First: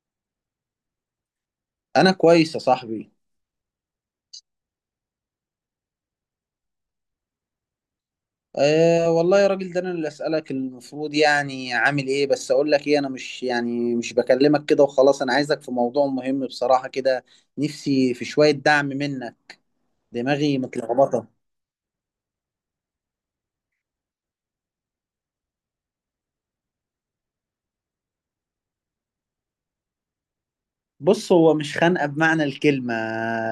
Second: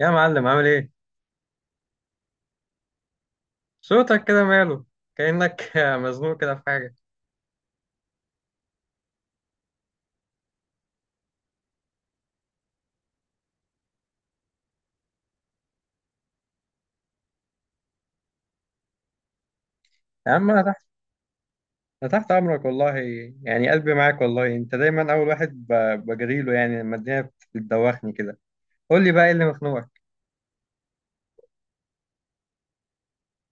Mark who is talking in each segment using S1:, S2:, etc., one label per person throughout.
S1: يا معلم، عامل ايه؟
S2: انا كويس يا صاحبي.
S1: صوتك كده ماله؟ كأنك مزنوق كده في حاجة.
S2: أه والله يا راجل، ده انا اللي اسالك المفروض، يعني عامل ايه؟ بس اقول لك ايه، انا مش بكلمك كده وخلاص، انا عايزك في موضوع مهم بصراحة كده. نفسي في شوية دعم منك.
S1: يا عم
S2: دماغي
S1: انا تحت،
S2: متلخبطة.
S1: انا تحت امرك والله. يعني قلبي معاك والله، انت دايما اول واحد بجري له يعني لما الدنيا بتدوخني كده. قول لي بقى ايه اللي مخنوقك؟
S2: بص، هو مش خانقة بمعنى الكلمة،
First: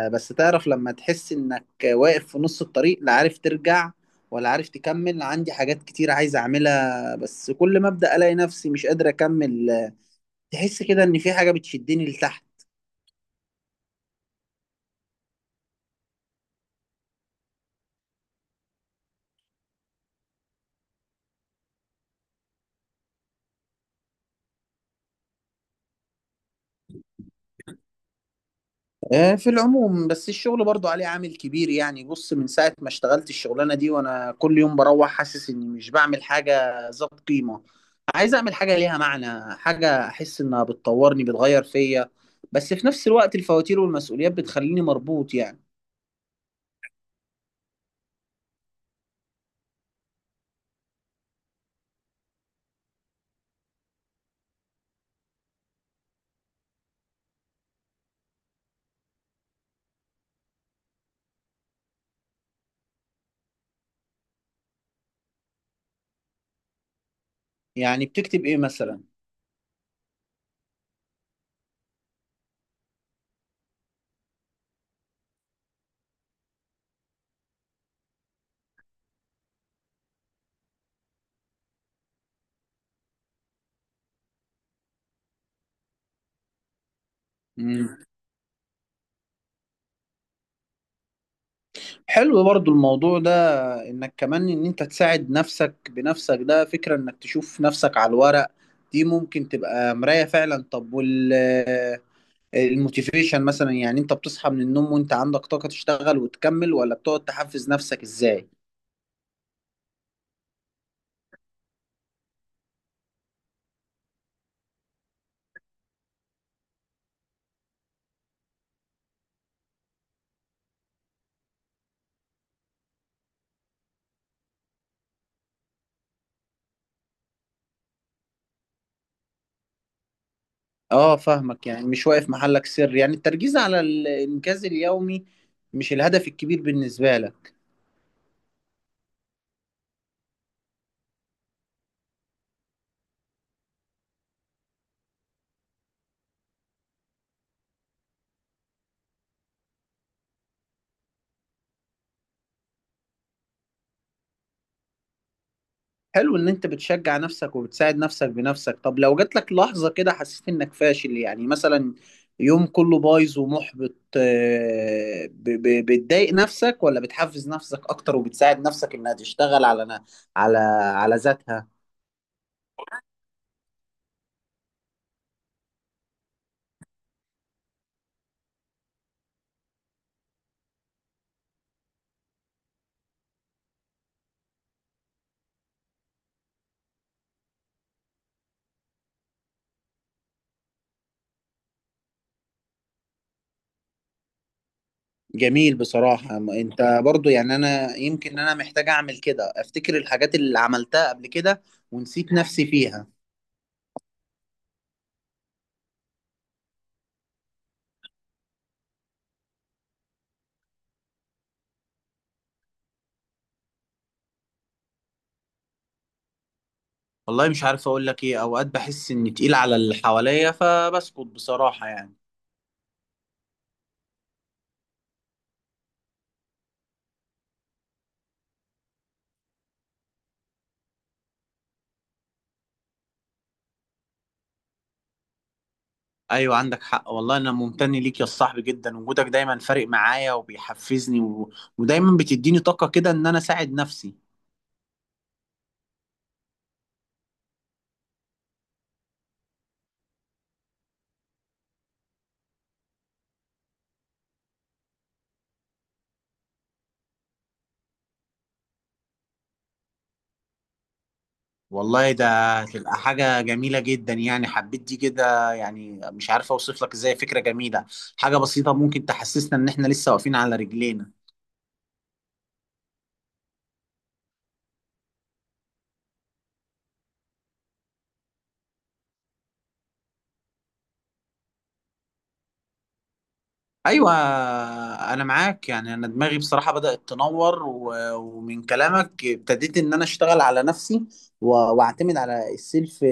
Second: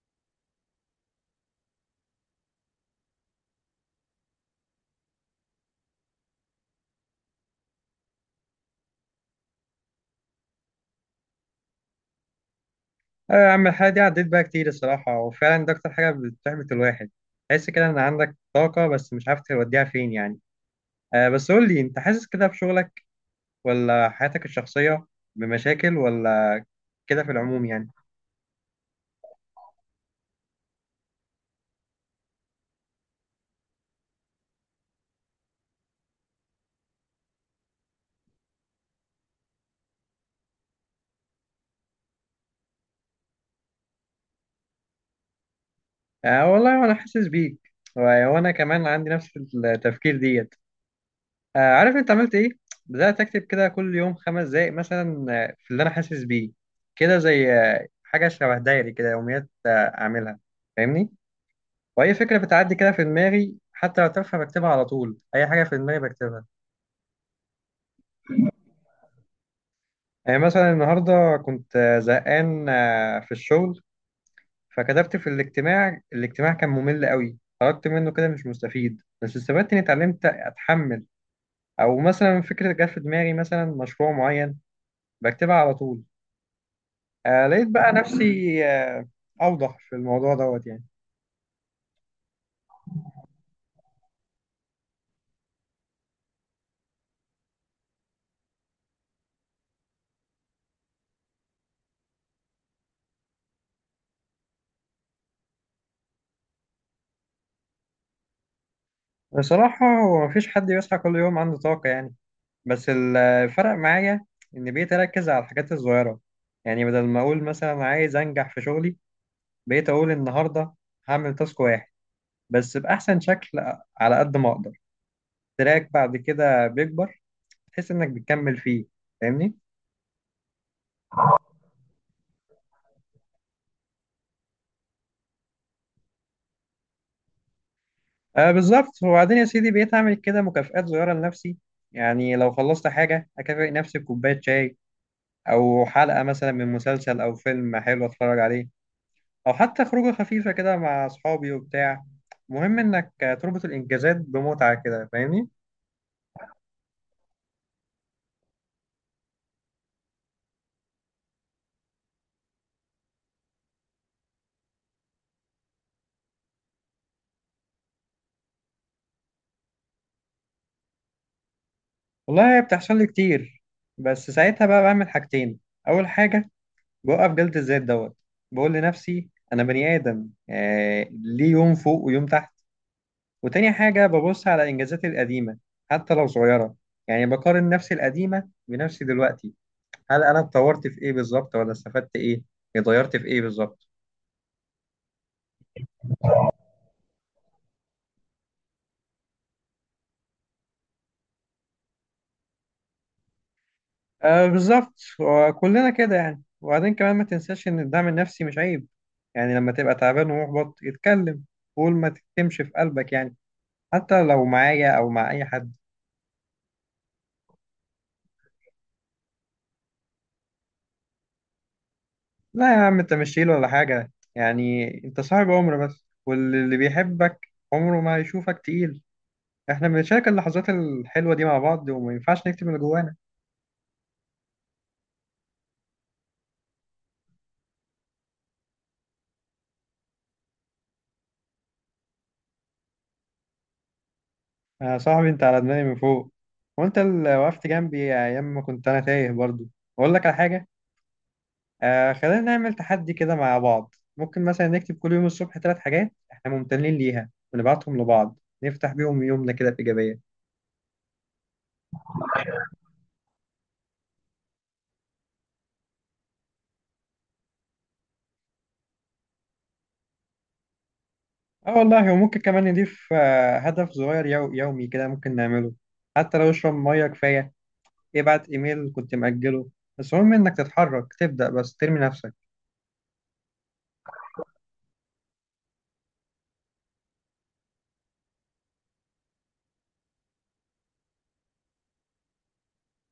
S2: بس تعرف لما تحس انك واقف في نص الطريق، لا عارف ترجع ولا عارف تكمل. عندي حاجات كتير عايز اعملها، بس كل ما ابدا الاقي نفسي مش قادر اكمل. تحس كده ان في حاجة بتشدني لتحت.
S1: اه يا عم، الحاجة دي عديت بقى كتير الصراحة، وفعلا ده اكتر حاجة بتحبط الواحد. تحس كده ان عندك طاقة بس مش عارف توديها فين يعني. آه، بس قول لي انت حاسس كده في شغلك ولا حياتك الشخصية، بمشاكل ولا كده في العموم يعني؟
S2: آه، في العموم، بس الشغل برضو عليه عامل كبير يعني. بص، من ساعة ما اشتغلت الشغلانة دي وانا كل يوم بروح حاسس اني مش بعمل حاجة ذات قيمة. عايز اعمل حاجة ليها معنى، حاجة احس انها بتطورني، بتغير فيا، بس في نفس الوقت الفواتير والمسؤوليات بتخليني مربوط يعني.
S1: آه والله وانا حاسس بيك، وانا كمان عندي نفس التفكير ديت. آه عارف انت عملت ايه؟ بدات اكتب كده كل يوم 5 دقايق مثلا، في اللي انا حاسس بيه، كده زي حاجه شبه دايري كده، يوميات اعملها، فاهمني؟ واي فكره بتعدي كده في دماغي حتى لو تافهه بكتبها على طول، اي حاجه في دماغي بكتبها.
S2: يعني بتكتب ايه مثلا؟
S1: يعني مثلا النهارده كنت زهقان في الشغل، فكتبت في الاجتماع كان ممل قوي، خرجت منه كده مش مستفيد، بس استفدت اني اتعلمت اتحمل. او مثلا فكره جت في دماغي، مثلا مشروع معين، بكتبها على طول. آه لقيت بقى
S2: مم.
S1: نفسي اوضح في الموضوع دوت يعني.
S2: حلو برضو الموضوع ده، انك كمان ان انت تساعد نفسك بنفسك، ده فكرة انك تشوف نفسك على الورق، دي ممكن تبقى مراية فعلا. طب الموتيفيشن مثلا؟ يعني انت بتصحى من النوم وانت عندك طاقة تشتغل وتكمل، ولا بتقعد تحفز نفسك ازاي؟
S1: بصراحه هو مفيش حد بيصحى كل يوم عنده طاقه يعني، بس الفرق معايا ان بقيت اركز على الحاجات الصغيره. يعني بدل ما اقول مثلا عايز انجح في شغلي، بقيت اقول النهارده هعمل تاسك واحد، بس باحسن شكل على قد ما اقدر. تراك بعد كده بيكبر، تحس انك بتكمل فيه، فاهمني؟
S2: اه فاهمك، يعني مش واقف محلك سر، يعني التركيز على الانجاز اليومي مش الهدف الكبير بالنسبة لك.
S1: آه بالظبط. وبعدين يا سيدي بقيت أعمل كده مكافآت صغيرة لنفسي. يعني لو خلصت حاجة أكافئ نفسي بكوباية شاي، أو حلقة مثلا من مسلسل، أو فيلم حلو أتفرج عليه، أو حتى خروجة خفيفة كده مع أصحابي وبتاع. مهم إنك تربط الإنجازات بمتعة كده، فاهمني؟
S2: حلو ان انت بتشجع نفسك وبتساعد نفسك بنفسك. طب لو جات لك لحظة كده حسيت انك فاشل، يعني مثلا يوم كله بايظ ومحبط، بتضايق نفسك، ولا بتحفز نفسك اكتر وبتساعد نفسك انها تشتغل على على على ذاتها؟
S1: والله هي بتحصل لي كتير، بس ساعتها بقى بعمل حاجتين. أول حاجة، بوقف جلد الذات دوت، بقول لنفسي أنا بني آدم ليه يوم فوق ويوم تحت. وتاني حاجة ببص على إنجازاتي القديمة حتى لو صغيرة، يعني بقارن نفسي القديمة بنفسي دلوقتي، هل أنا اتطورت في إيه بالظبط، ولا استفدت إيه، اتغيرت في إيه بالظبط.
S2: جميل بصراحة. ما انت برضو يعني، انا يمكن انا محتاج اعمل كده، افتكر الحاجات اللي عملتها قبل كده ونسيت نفسي فيها.
S1: آه بالظبط، وكلنا كده يعني. وبعدين كمان ما تنساش إن الدعم النفسي مش عيب. يعني لما تبقى تعبان ومحبط اتكلم، قول، ما تكتمش في قلبك يعني، حتى لو معايا أو مع أي حد.
S2: والله مش عارف اقول لك ايه، اوقات بحس اني تقيل على اللي حواليا فبسكت بصراحة يعني.
S1: لا يا عم، أنت مش شايل ولا حاجة يعني، أنت صاحب عمر، بس واللي بيحبك عمره ما هيشوفك تقيل. احنا بنشارك اللحظات الحلوة دي مع بعض، وما ينفعش نكتب اللي جوانا.
S2: ايوه، عندك حق والله. انا ممتن ليك يا صاحبي جدا، وجودك دايما فارق معايا وبيحفزني ودايما بتديني طاقة كده ان انا اساعد نفسي.
S1: يا صاحبي انت على دماغي من فوق، وانت اللي وقفت جنبي ايام ما كنت انا تايه برضو. اقول لك على حاجة، آه خلينا نعمل تحدي كده مع بعض. ممكن مثلا نكتب كل يوم الصبح ثلاث حاجات احنا ممتنين ليها، ونبعتهم لبعض، نفتح بيهم يومنا كده بإيجابية.
S2: والله ده, هتبقى حاجة جميلة جدا يعني، حبيت دي كده، يعني مش عارف اوصف لك ازاي، فكرة جميلة. حاجة بسيطة ممكن تحسسنا ان احنا لسه واقفين على رجلينا.
S1: اه والله، وممكن كمان نضيف هدف صغير يومي كده ممكن نعمله. حتى لو اشرب مية كفاية، ابعت ايميل كنت مأجله. بس المهم انك تتحرك، تبدأ بس، ترمي نفسك.
S2: ايوه، انا معاك. يعني انا دماغي بصراحة بدأت تنور، ومن كلامك ابتديت ان انا اشتغل على نفسي و- واعتمد على السيلف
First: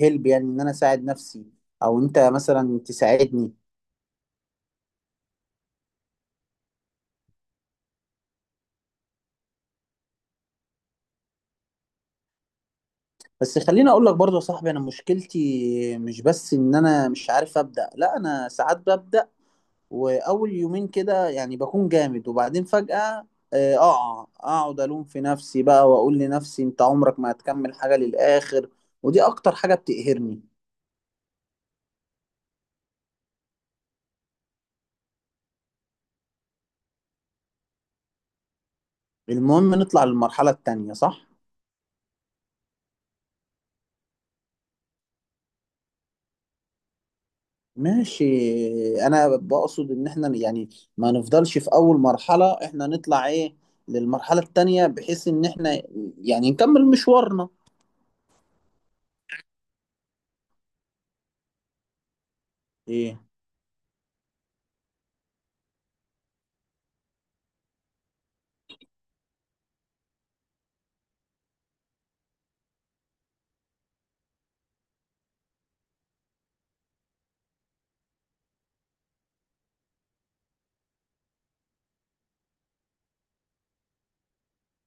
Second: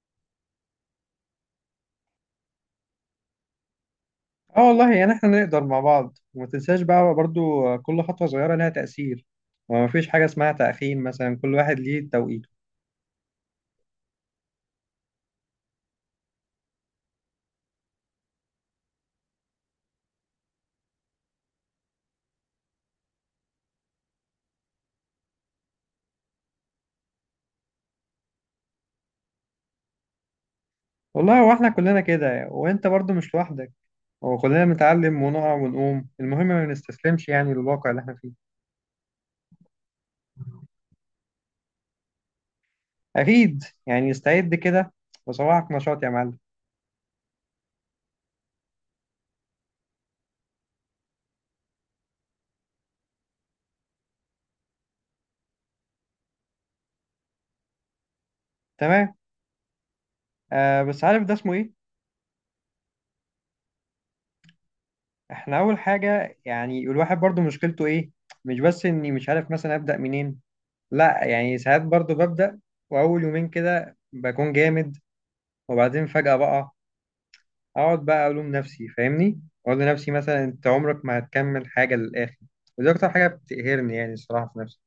S2: هيلب، يعني ان انا اساعد نفسي او انت مثلا تساعدني.
S1: اه والله يعني احنا نقدر مع بعض. وما تنساش بقى برضو، كل خطوة صغيرة لها تأثير، وما فيش حاجة اسمها تأخير مثلا، كل واحد ليه توقيته.
S2: بس خليني اقول لك برضه يا صاحبي، انا مشكلتي مش بس ان انا مش عارف ابدأ، لا انا ساعات ببدأ، واول يومين كده يعني بكون جامد، وبعدين فجأة اقع، اقعد الوم في نفسي بقى واقول لنفسي انت عمرك ما هتكمل حاجة للآخر، ودي اكتر حاجة بتقهرني.
S1: والله هو احنا كلنا كده، وانت برضو مش لوحدك. هو كلنا بنتعلم ونقع ونقوم، المهم ما نستسلمش يعني للواقع اللي احنا فيه.
S2: المهم نطلع للمرحلة التانية، صح؟
S1: أكيد يعني، استعد كده، وصباحك نشاط يا معلم.
S2: ماشي. انا بقصد ان احنا يعني ما نفضلش في اول مرحلة، احنا نطلع ايه للمرحلة التانية، بحيث ان احنا يعني نكمل مشوارنا.
S1: تمام. آه بس عارف ده اسمه ايه؟
S2: ايه؟
S1: احنا أول حاجة يعني الواحد برضو مشكلته ايه؟ مش بس اني مش عارف مثلا أبدأ منين، لا يعني ساعات برضو ببدأ، وأول يومين كده بكون جامد، وبعدين فجأة بقى أقعد بقى ألوم نفسي، فاهمني؟ أقول لنفسي مثلا، أنت عمرك ما هتكمل حاجة للآخر. ودي أكتر حاجة بتقهرني يعني، الصراحة في نفسي.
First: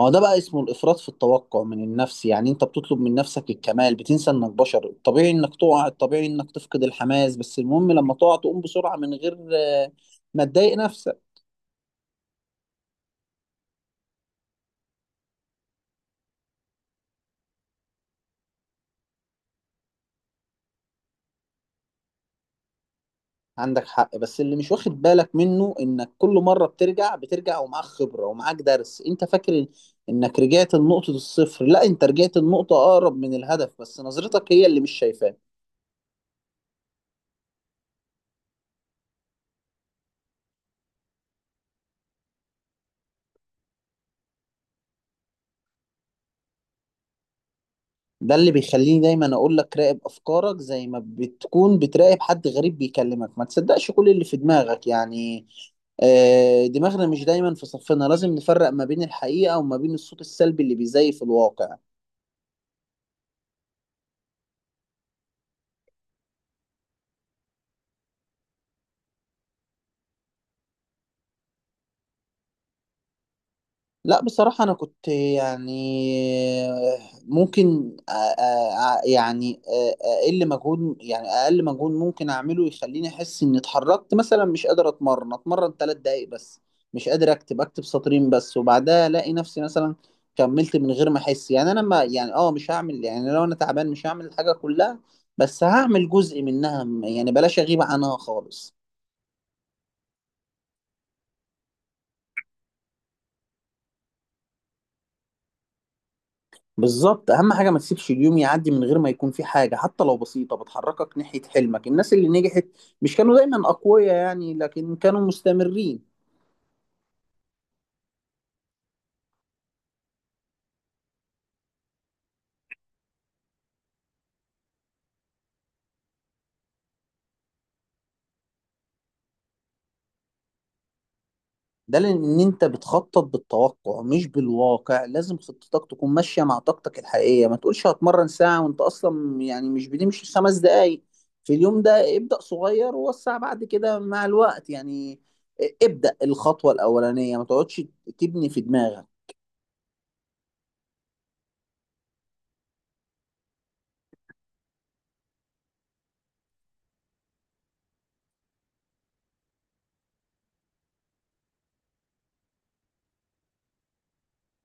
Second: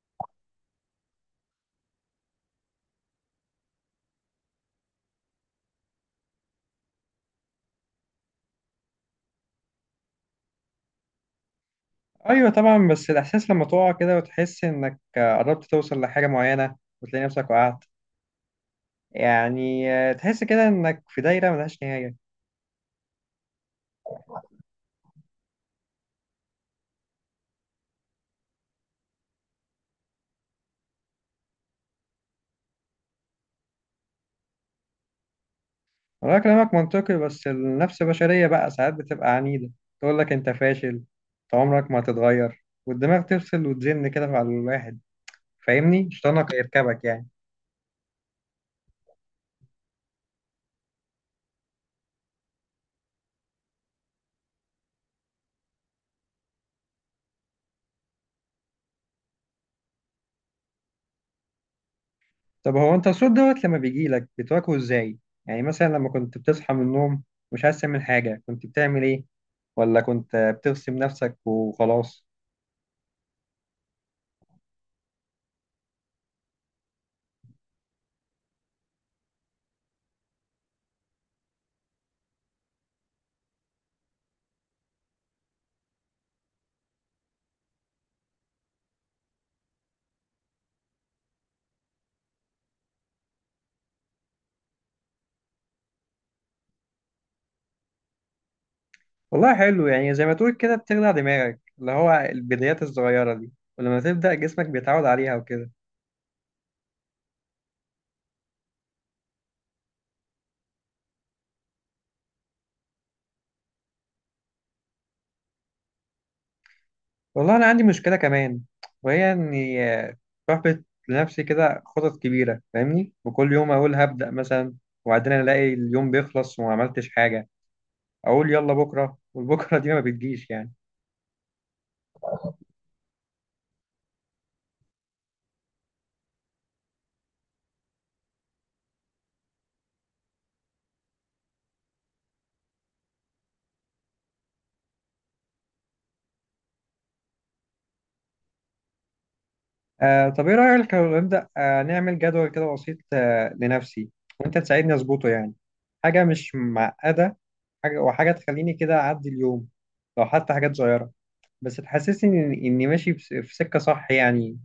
S2: هو ده بقى اسمه الإفراط في التوقع من النفس، يعني أنت بتطلب من نفسك الكمال، بتنسى إنك بشر، الطبيعي إنك تقع، الطبيعي إنك تفقد الحماس، بس المهم لما تقع تقوم بسرعة من غير ما تضايق نفسك.
S1: أيوة طبعا، بس الإحساس لما تقع كده وتحس إنك قربت توصل لحاجة معينة، وتلاقي نفسك وقعت، يعني تحس كده إنك في دايرة ملهاش نهاية.
S2: عندك حق، بس اللي مش واخد بالك منه إنك كل مرة بترجع ومعاك خبرة ومعاك درس. أنت فاكر إنك رجعت لنقطة الصفر، لا أنت رجعت لنقطة أقرب من الهدف، بس نظرتك هي اللي مش شايفاه.
S1: انا كلامك منطقي، بس النفس البشرية بقى ساعات بتبقى عنيدة، تقول لك انت فاشل، انت عمرك ما هتتغير، والدماغ تفصل وتزن كده على الواحد، فاهمني؟ شيطانك يركبك يعني.
S2: ده اللي بيخليني دايما اقول لك راقب افكارك زي ما بتكون بتراقب حد غريب بيكلمك، ما تصدقش كل اللي في دماغك يعني. دماغنا مش دايما في صفنا، لازم نفرق ما بين الحقيقة وما بين الصوت السلبي اللي بيزيف الواقع.
S1: طب هو انت الصوت دوت لما بيجي لك بتواجهه ازاي؟ يعني مثلا لما كنت بتصحى من النوم مش عايز تعمل حاجة، كنت بتعمل ايه؟ ولا كنت بترسم نفسك وخلاص؟
S2: لا بصراحة أنا كنت يعني ممكن يعني أقل مجهود، يعني أقل مجهود ممكن أعمله يخليني أحس إني اتحركت. مثلا مش قادر أتمرن 3 دقايق بس، مش قادر أكتب سطرين بس، وبعدها ألاقي نفسي مثلا كملت من غير ما أحس. يعني أنا ما يعني مش هعمل، يعني لو أنا تعبان مش هعمل الحاجة كلها بس هعمل جزء منها، يعني بلاش أغيب عنها خالص.
S1: والله حلو يعني، زي ما تقول كده بتخدع دماغك، اللي هو البدايات الصغيرة دي، ولما تبدأ جسمك بيتعود عليها وكده.
S2: بالظبط، اهم حاجه ما تسيبش اليوم يعدي من غير ما يكون في حاجه، حتى لو بسيطه، بتحركك ناحيه حلمك. الناس اللي نجحت مش كانوا دايما اقوياء يعني، لكن كانوا مستمرين.
S1: والله أنا عندي مشكلة كمان، وهي إني بحبط لنفسي كده خطط كبيرة فاهمني، وكل يوم أقول هبدأ مثلا، وبعدين ألاقي اليوم بيخلص وما عملتش حاجة. أقول يلا بكرة، والبكرة دي ما بتجيش يعني.
S2: ده لان انت بتخطط بالتوقع مش بالواقع، لازم خطتك تكون ماشيه مع طاقتك الحقيقيه، ما تقولش هتمرن ساعه وانت اصلا يعني مش بتمشي 5 دقايق في اليوم. ده ابدا صغير ووسع بعد كده مع الوقت يعني. ابدا الخطوه الاولانيه، ما تقعدش تبني في دماغك.
S1: آه طب إيه رأيك لو نبدأ نعمل جدول كده بسيط لنفسي، وأنت تساعدني أظبطه يعني. حاجة مش معقدة، حاجة وحاجة تخليني كده أعدي اليوم، لو حتى حاجات صغيرة، بس تحسسني إني ماشي في سكة صح يعني.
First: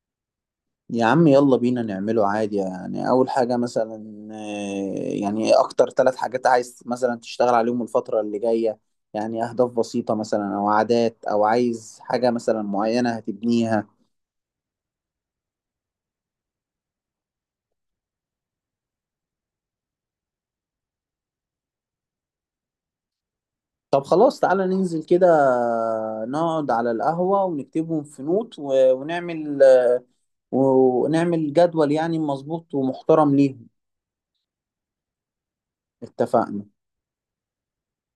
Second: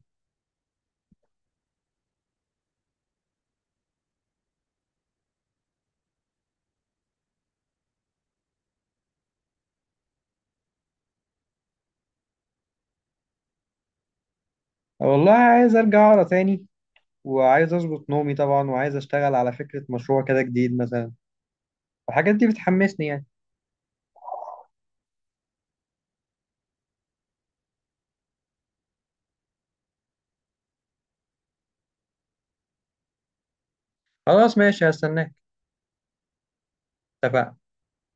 S2: يا عم يلا بينا نعمله عادي يعني. أول حاجة مثلا، يعني أكتر ثلاث حاجات عايز مثلا تشتغل عليهم الفترة اللي جاية، يعني أهداف بسيطة مثلا، أو عادات، أو عايز حاجة مثلا معينة هتبنيها.
S1: والله عايز أرجع أقرأ تاني، وعايز اظبط نومي طبعا، وعايز اشتغل على فكرة مشروع كده جديد مثلا. والحاجات دي بتحمسني يعني.
S2: طب خلاص، تعالى ننزل كده، نقعد على القهوة ونكتبهم في نوت، ونعمل جدول يعني مظبوط ومحترم ليهم.
S1: خلاص ماشي، هستناك.
S2: اتفقنا.
S1: اتفقنا.